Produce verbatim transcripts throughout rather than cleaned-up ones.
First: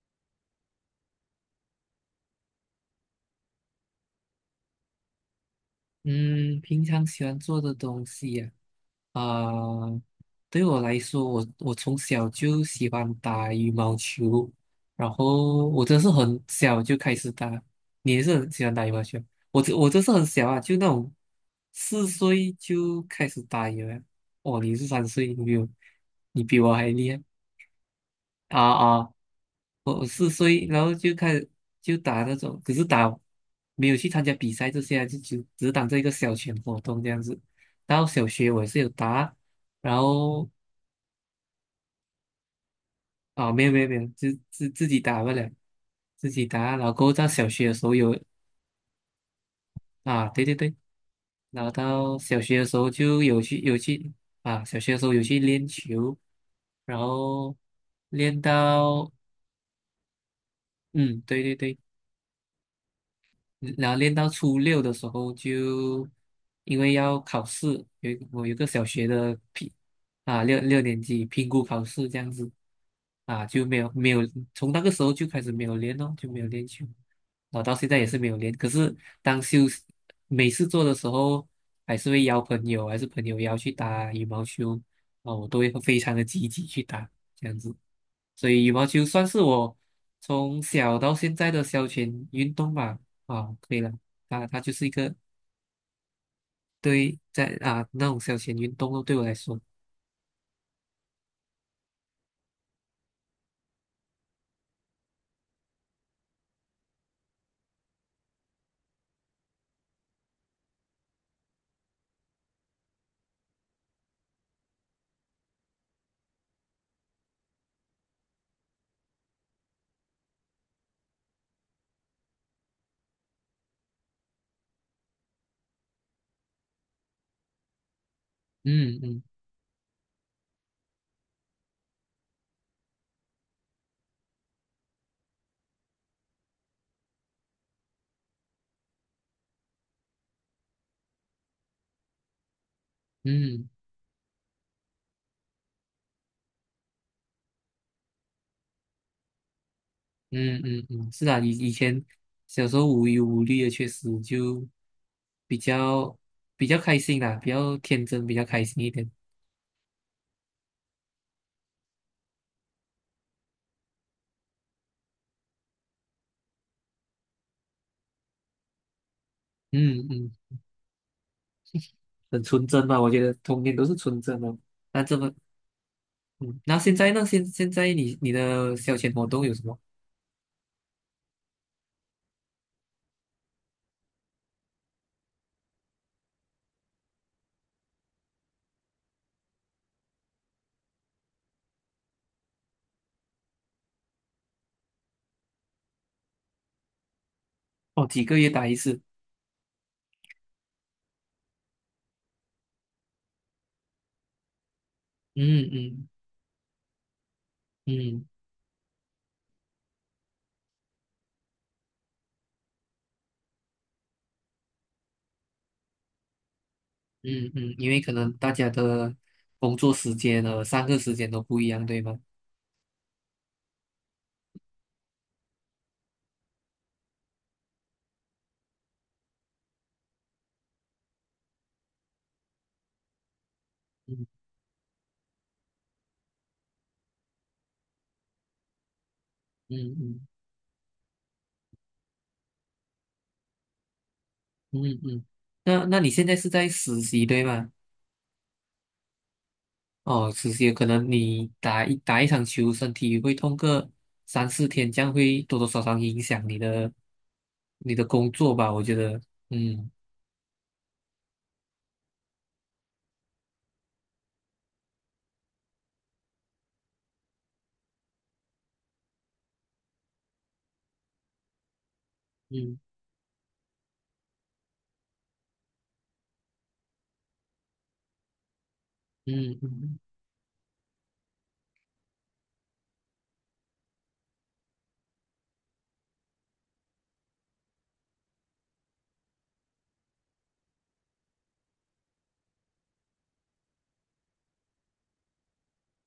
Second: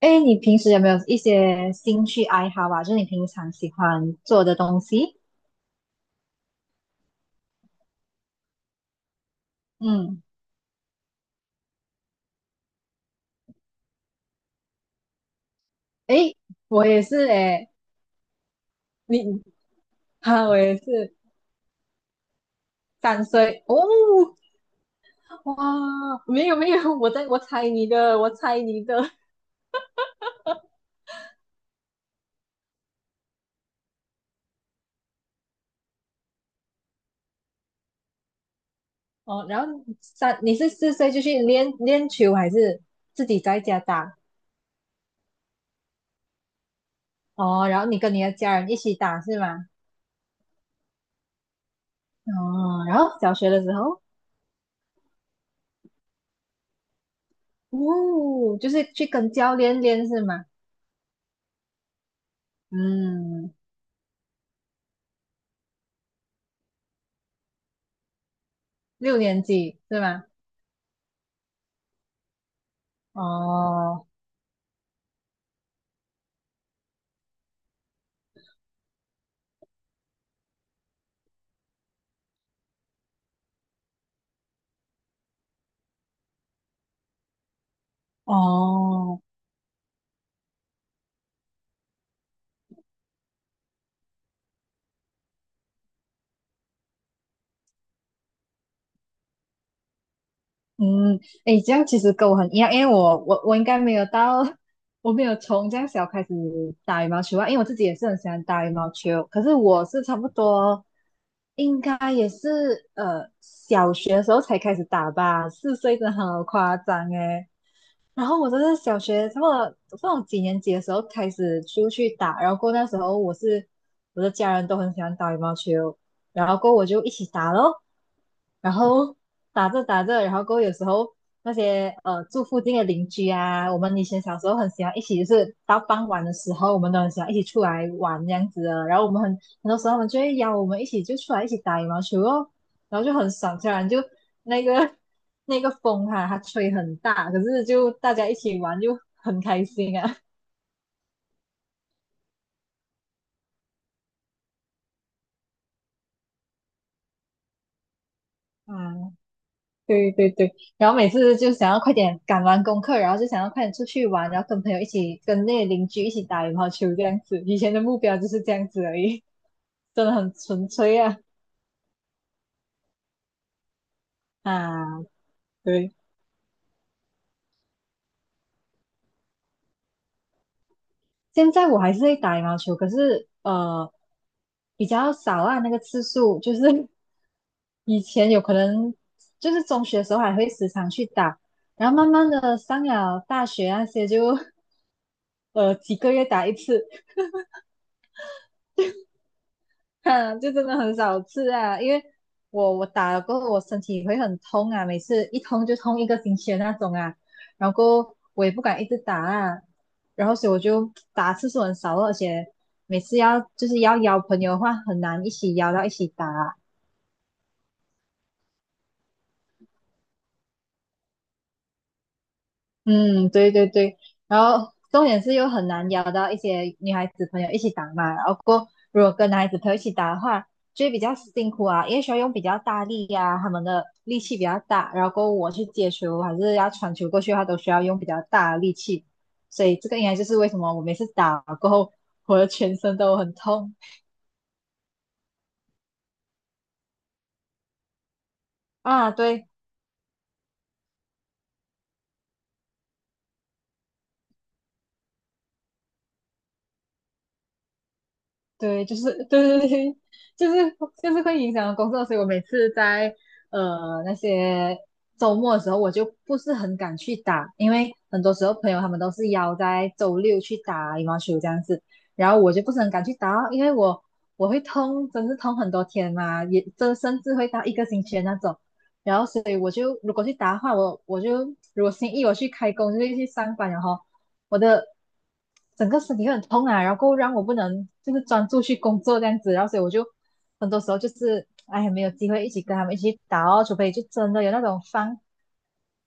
哎，你平时有没有一些兴趣爱好啊？就是你平常喜欢做的东西？嗯，平常喜欢做的东西呀、啊，呃嗯，对我来说，我我从小就喜欢打羽毛球，然后我真是哎，很小我就也开是始打。哎，你也是很喜欢打羽毛你球？我这我真是很哈、小我啊，就也那种是四岁就三开始岁打哦，羽毛。哦，你是三岁，你哇，比我你没有比没我还有，我厉害。在我猜你的，我猜你啊啊的我四岁，然后就开始就打那种，可是打没有去参加比赛这些啊，就只只是当这一个小群活动这样子。然后小学我也是有打，哦。然后然三，后你是四岁就去练练球，还是自己啊在没有家没有没有，打？自自自己打不了，自己打。然后过后到小哦，学的然时后候你跟有。你的家人一起打是吗？啊，对对对，然后到小学的时哦，候然后就小有学去的时有候，去。啊，小学的时候有去练球，然后练哦，就是去到。跟教练练是吗？嗯，对对对。嗯，然后练到初六的时候就，因为要考试，有一个我有个小学六的年评。级是吗？啊六六年级评估考试这样子。啊就没有哦没有从那个时候就开始没有练咯，就没有练球，然后到现在也是没有练。可是当休息每次做的时候，还是会邀朋友，还是朋友邀去打羽毛球，啊，我都会非常的积极去打，这样子。所以羽毛球哦，算是我从小到现在的消遣运动吧。啊，可以了，啊，它就是一个对在啊那种消遣运动咯，对我来说，嗯，诶，这样其实跟我很一样，因为我我我应该没有到，我没有从这样小开始打羽毛球啊，因为我自己也是很喜欢打羽毛球，可是我是差不多，应该也是呃小学的时候才开始打吧，四岁真的好夸张诶。然后我真的是小学差不多不知道几年级的时候开始出去打，然后过那时候我是我的家人都很喜欢打羽毛球，然后过后我就一起打咯。然嗯后嗯打着打着，然后过后有时候那些呃住附近的邻居啊，我们以前小时候很喜欢一起，就是到傍晚的时候，我们都很喜欢一起出来玩这样子的。然后我们很很多时候他们就会邀我们一起就出来一起打羽毛球哦，然后就很爽，嗯虽然就那个 那个风哈、它吹很大，可是就大家一起玩就很开心啊。嗯嗯嗯，是啊，以以前小时候无忧无虑的，确实就比较比较开心啦，比较天真，比较开啊，心一点。对对对，然后每次就想要快点赶完功课，然后就想要快点出去玩，然后跟朋友一起跟那些邻居一起打羽毛球这样子。以前的目标就是这样子而已，真嗯的嗯，很纯粹啊很纯真吧，我觉得童年都是纯真的。那啊！这么，对，嗯，那现在呢？现现在你你的消遣活动有什么？现在我还是会打羽毛球，可是呃比较少啊，那个次数就是 以前有可能就是中学的时候还会时常去打，然后慢慢的上了大学那些就 呃几个月打一次。哦，几个月打一次。哼，就真的很少吃啊，因为我我打了过后，我身体会很痛啊，每次一痛嗯就痛一嗯个星期的那种啊，然后过后嗯我也不敢一直打啊，然后所以我就打次数很少了，而且每次要就是要邀朋友的话，很难一起邀到一起打啊，嗯嗯，因为可能大家的工作时间和上课时间都不一样，对吗？嗯，对对对，然后重点是又很难邀到一些女孩子朋友一起打嘛，然后过后如果跟男孩子朋友一起打的话，就会比较辛苦啊，因为需要用比较大力呀、他们的力气嗯比较大，然后过后我去接球还是要传球过去的话，都需要用比较大的力气，所嗯以这个应该就嗯是为什么我每次打过后我的全身都很痛嗯嗯，那那你现在是在实习对吗？啊，对。哦，实习可能你打一打一场球，身体会痛个三四天，这样会多多少少影响你的你的工作吧？我对，觉就得。是对对对，嗯就是就是会影响到工作，所以我每次在呃那些周末的时候，我就不是很敢去打，因为很多时候朋友他们都是邀在周六去打羽毛球这样子，然后我就不嗯是很敢去打哦，因为我我会痛，真是痛很多天嘛，也这甚至会到一个星期的那种，然后所以嗯我就嗯。如果去打的话，我我就如果星期一我去开工就会去上班，然后。我的整个身体会很痛啊，然后让我不能就是专注去工作这样子，然后所以我就很多时候就是哎没有机会一起跟他们一起去打哦，除非就真的有那种放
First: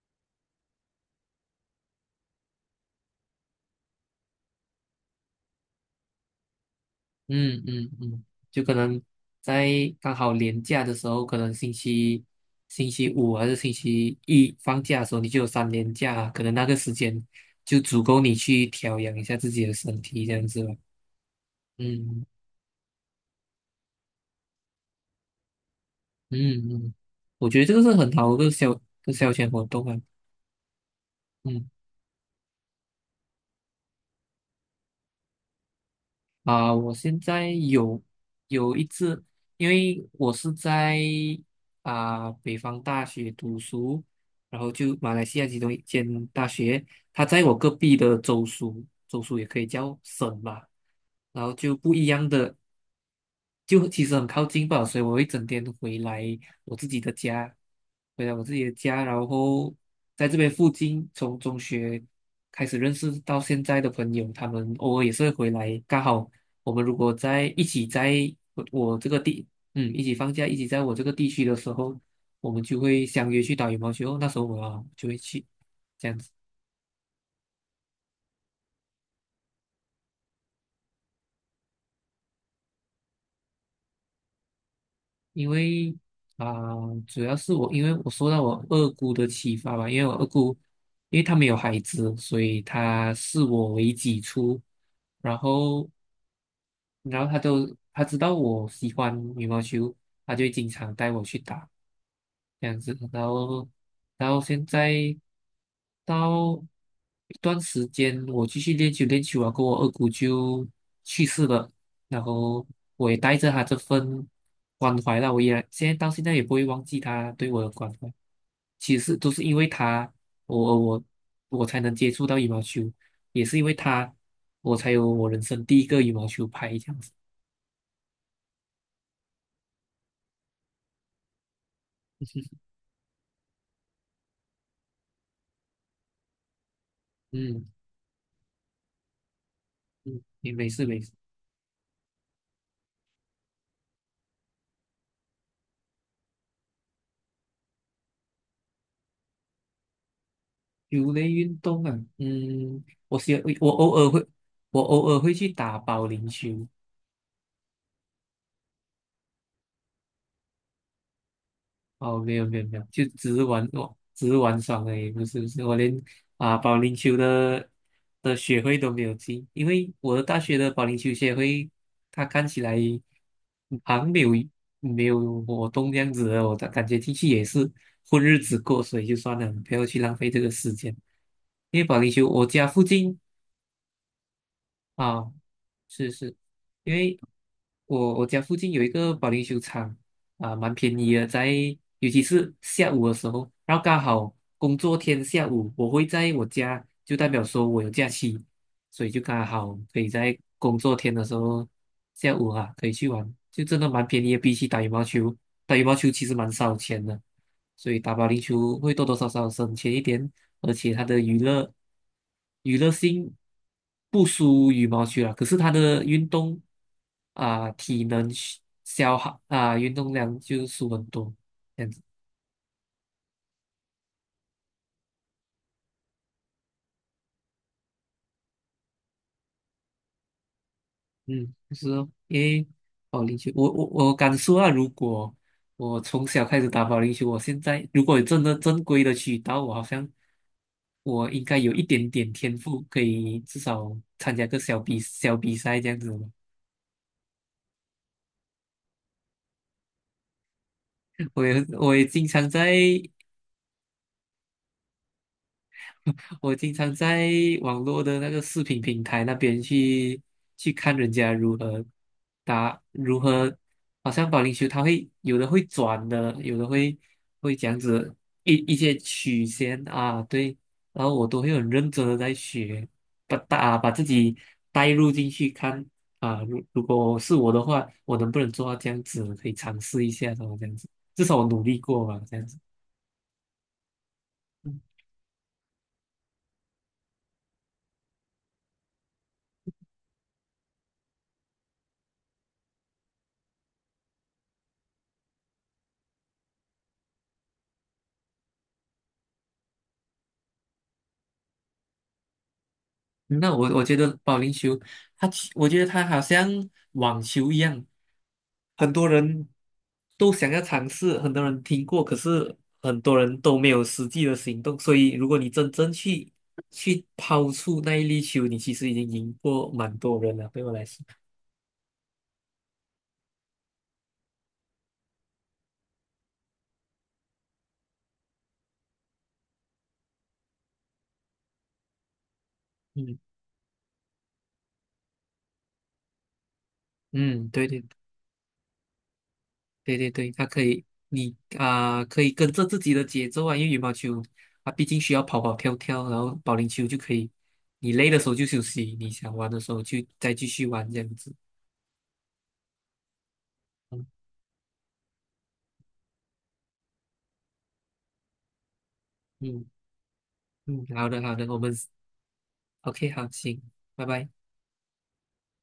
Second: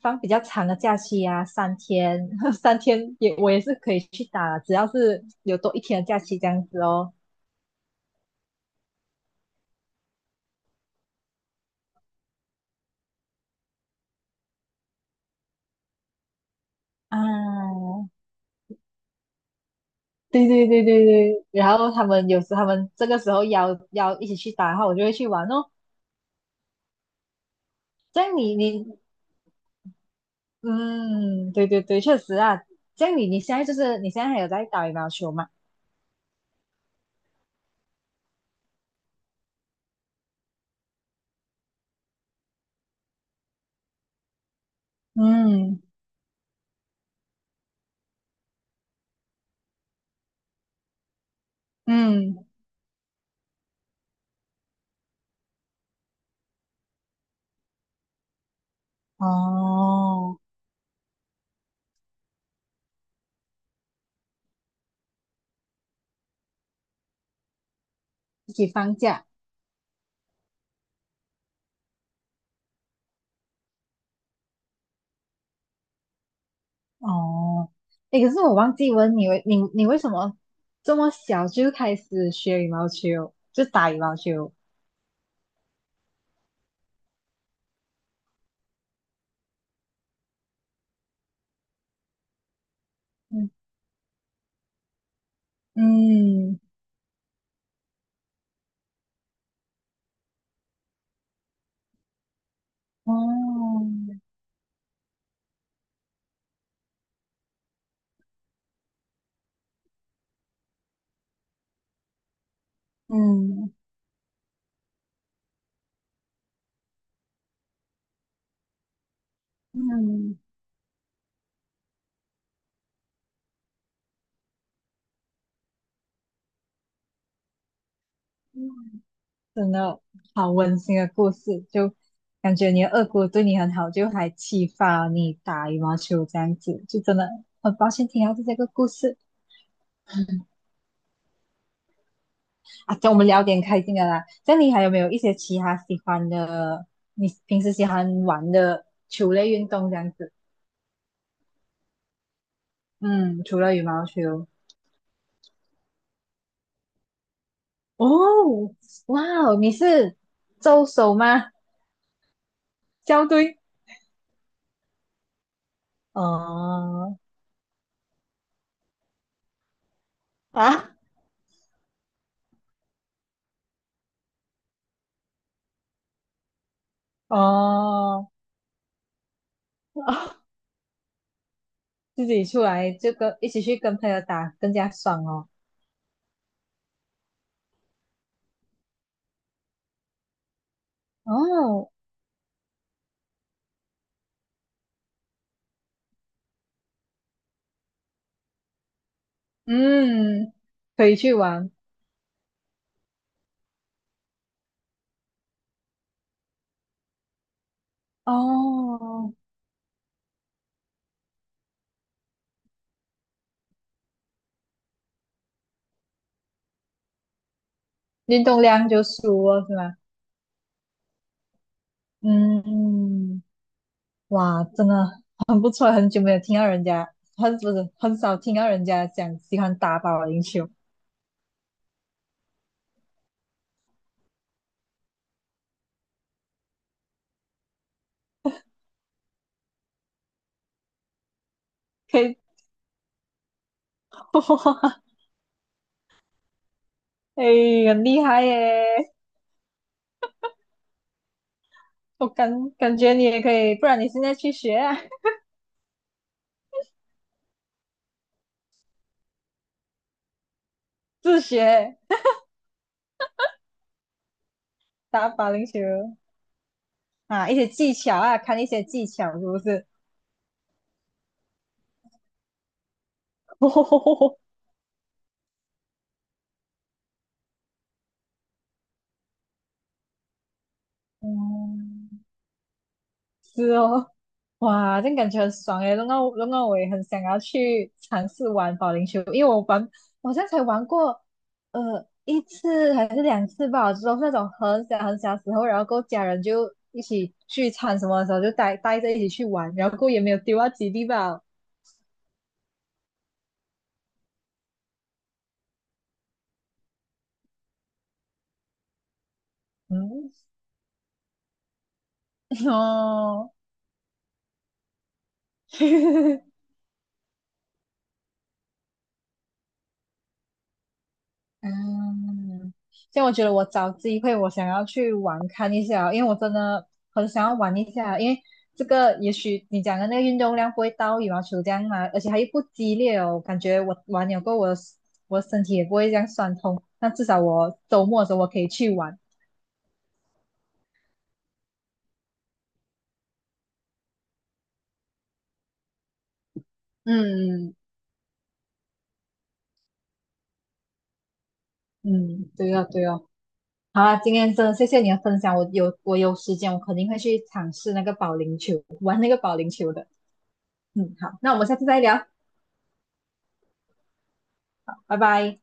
放比较长的假期啊，三天 三天也我也是可以去打，只要是有多一天的假期这样子哦。嗯嗯嗯，就可能在刚好连假的时候，可能星期星期五还是星期一放假的时候，你就有三连假，可能那个时间就啊，足够你去调养一下自己的身体，这样对子对吧。对对对，然后他嗯们有时他们这个时候邀邀一起去打，然后我就会去玩哦。嗯嗯，嗯，我觉得这个是很这好样的一个你消一你个消遣活动啊。嗯，对嗯。对对，确实啊。这样你你现在就是你现在还有在打羽毛球吗？啊，我现在有有一次，因为我是在啊北方大学读书，然后就马来西亚其中一嗯间大学，它在我隔壁的州属，州属也可以叫省吧，然后就不一样嗯，的。就其实很靠近吧，所以我会整天回来我自己的家，回来我自己的家，然后在这哦，边附近，从中学开始认识到现在的朋友，他们偶尔也是会回来，刚好我们如果在一起在一我起放我这个假地，嗯，一起放假，一起在我这个地区的时候，我们就会相约去打羽毛球，那时候我就会去，这样子。哦。诶，可是我忘记问你为你你为什么这么小就开始学羽毛球，就打羽毛球？因为啊、主要是我，因为我受到我二姑的启发吧，因为我二姑，因为她没有孩子，所以她视嗯我为己出，然后，嗯，然后她都她知道我喜欢羽毛球，她就会经常带我去打，这样子，然后哦，然后现在到一段时间，我继续练球练球啊，跟我二姑就去世了，然后我也带着她这份关怀啦，我也现在到现在也不会忘记她对我的关怀。其实都是因为嗯他，嗯。我我我才能接触到羽毛球，也是因为他，我才有我人生第一个羽毛球拍这样子。嗯真的好温馨的故事，就感觉你的二姑对你很好，就还启发你打羽毛球这样子，就真的嗯很抱歉听到这个故事嗯，也没事没事。啊。叫我们聊点开心的啦。这样你还有没有一些其他喜欢的，你平时喜欢玩的球类运动这样子？球类运动啊，嗯，我喜欢嗯，除我了羽偶毛尔会球，我偶尔会去打保龄球。哦，哇哦，你是周手吗？哦，没有没有没有，就校只是队？玩我只是玩耍而已，不是不是，我连啊保龄球哦，的的学会都没有进，因为我的大学的保啊，龄球协会，它看起来好像没有没有活动这样子的，我的感觉进去也是混哦。日子过，所以就算了，不要去浪费这个 时间。因为保龄自球，己我出家附来就近。跟一起去跟朋友打更加爽啊。哦。是是，因为我我家附近有一个保龄球场啊，蛮便宜的，在哦，尤其是下午的时候，然后刚好工作天下午，我会在我家，就代表说我有假期，所以就刚好可以在嗯，工作可天以的去时候玩下午啊，可以去玩，就真的蛮便宜的，比起打羽毛球，打羽毛球其实蛮烧钱的。所以打保龄球会多多少哦，少省钱一点，而且它的娱乐娱乐性不输羽毛球啦。可是它的运动啊、体能运消动量就消耗输了是啊、运吗？动量就输很多这样子。嗯，哇，真的很不错，很久没有听到人家，很不是很少听到人家讲喜欢打保龄球，嗯，就是哦，因为保龄球，我我我敢说啊，如果我从小开始打保龄球，我现在如果有真的正规的渠道，我好像我应该有一点可点以，天赋，可以至少 参加个小比哇，小比赛这样子。哎，很厉害耶！我也我也经我常感在感觉你也可以，不然你现在去学啊，我经常在网络的那个视频平台那边去去看人 家自如何学打，如何好像保龄球，它会打有的保会龄球转的，有的会啊，会一这些样技子巧啊，一看一一些些技巧是曲不线是？啊，对，然后我都会很认真的在学，把打把自己 带入进去看啊，如如果是我的话，我能不能做到这样子，可以尝试一下，什么这样子，至少我努力过吧，嗯，这样子。是哦，嗯哇，这样感觉很爽诶，弄到弄到我也很想要去尝试玩保龄球，因为我玩，我好像才玩过，呃，一次还是两次吧，就是那种很小很小的时候，然后跟家人就一起聚餐什么的时候就带带着一起去玩，然后过后也没有丢到基地吧，嗯，那我我觉得保龄球，它其我觉得它好像网球一样，很多人嗯，都想要尝试，很多人听过，可是 很多人哦。都没有实际的行动。所以，如果你真正去 去抛出那一粒球，你其实已经赢过蛮多人了。对我来说，嗯，像我觉得我找机会，我想要去玩看一下哦，因为我真的很想要玩一下，因为这个也许你讲的那个运动量不会到羽毛球这样嘛，而且它又不激烈嗯哦，感觉我玩了过后我的我的身体也不会这样酸痛，那至少嗯，对我对。周末的时候我可以去玩。对对对，它可以，你啊、可以跟着自己的节奏啊，因为羽毛球啊，毕竟需要跑跑跳跳，然后保龄球就可以，嗯你累的时候就休息，你想玩的时候就再继续玩这样子。嗯，对哦对哦，好嗯啊，今天真的谢谢你的分享，我有我有时间我肯定会去尝试那个保龄球，玩那个保嗯龄球的。嗯，好嗯，的好好，的，那我我们们 下次再聊，O K 好，行，拜拜。拜拜。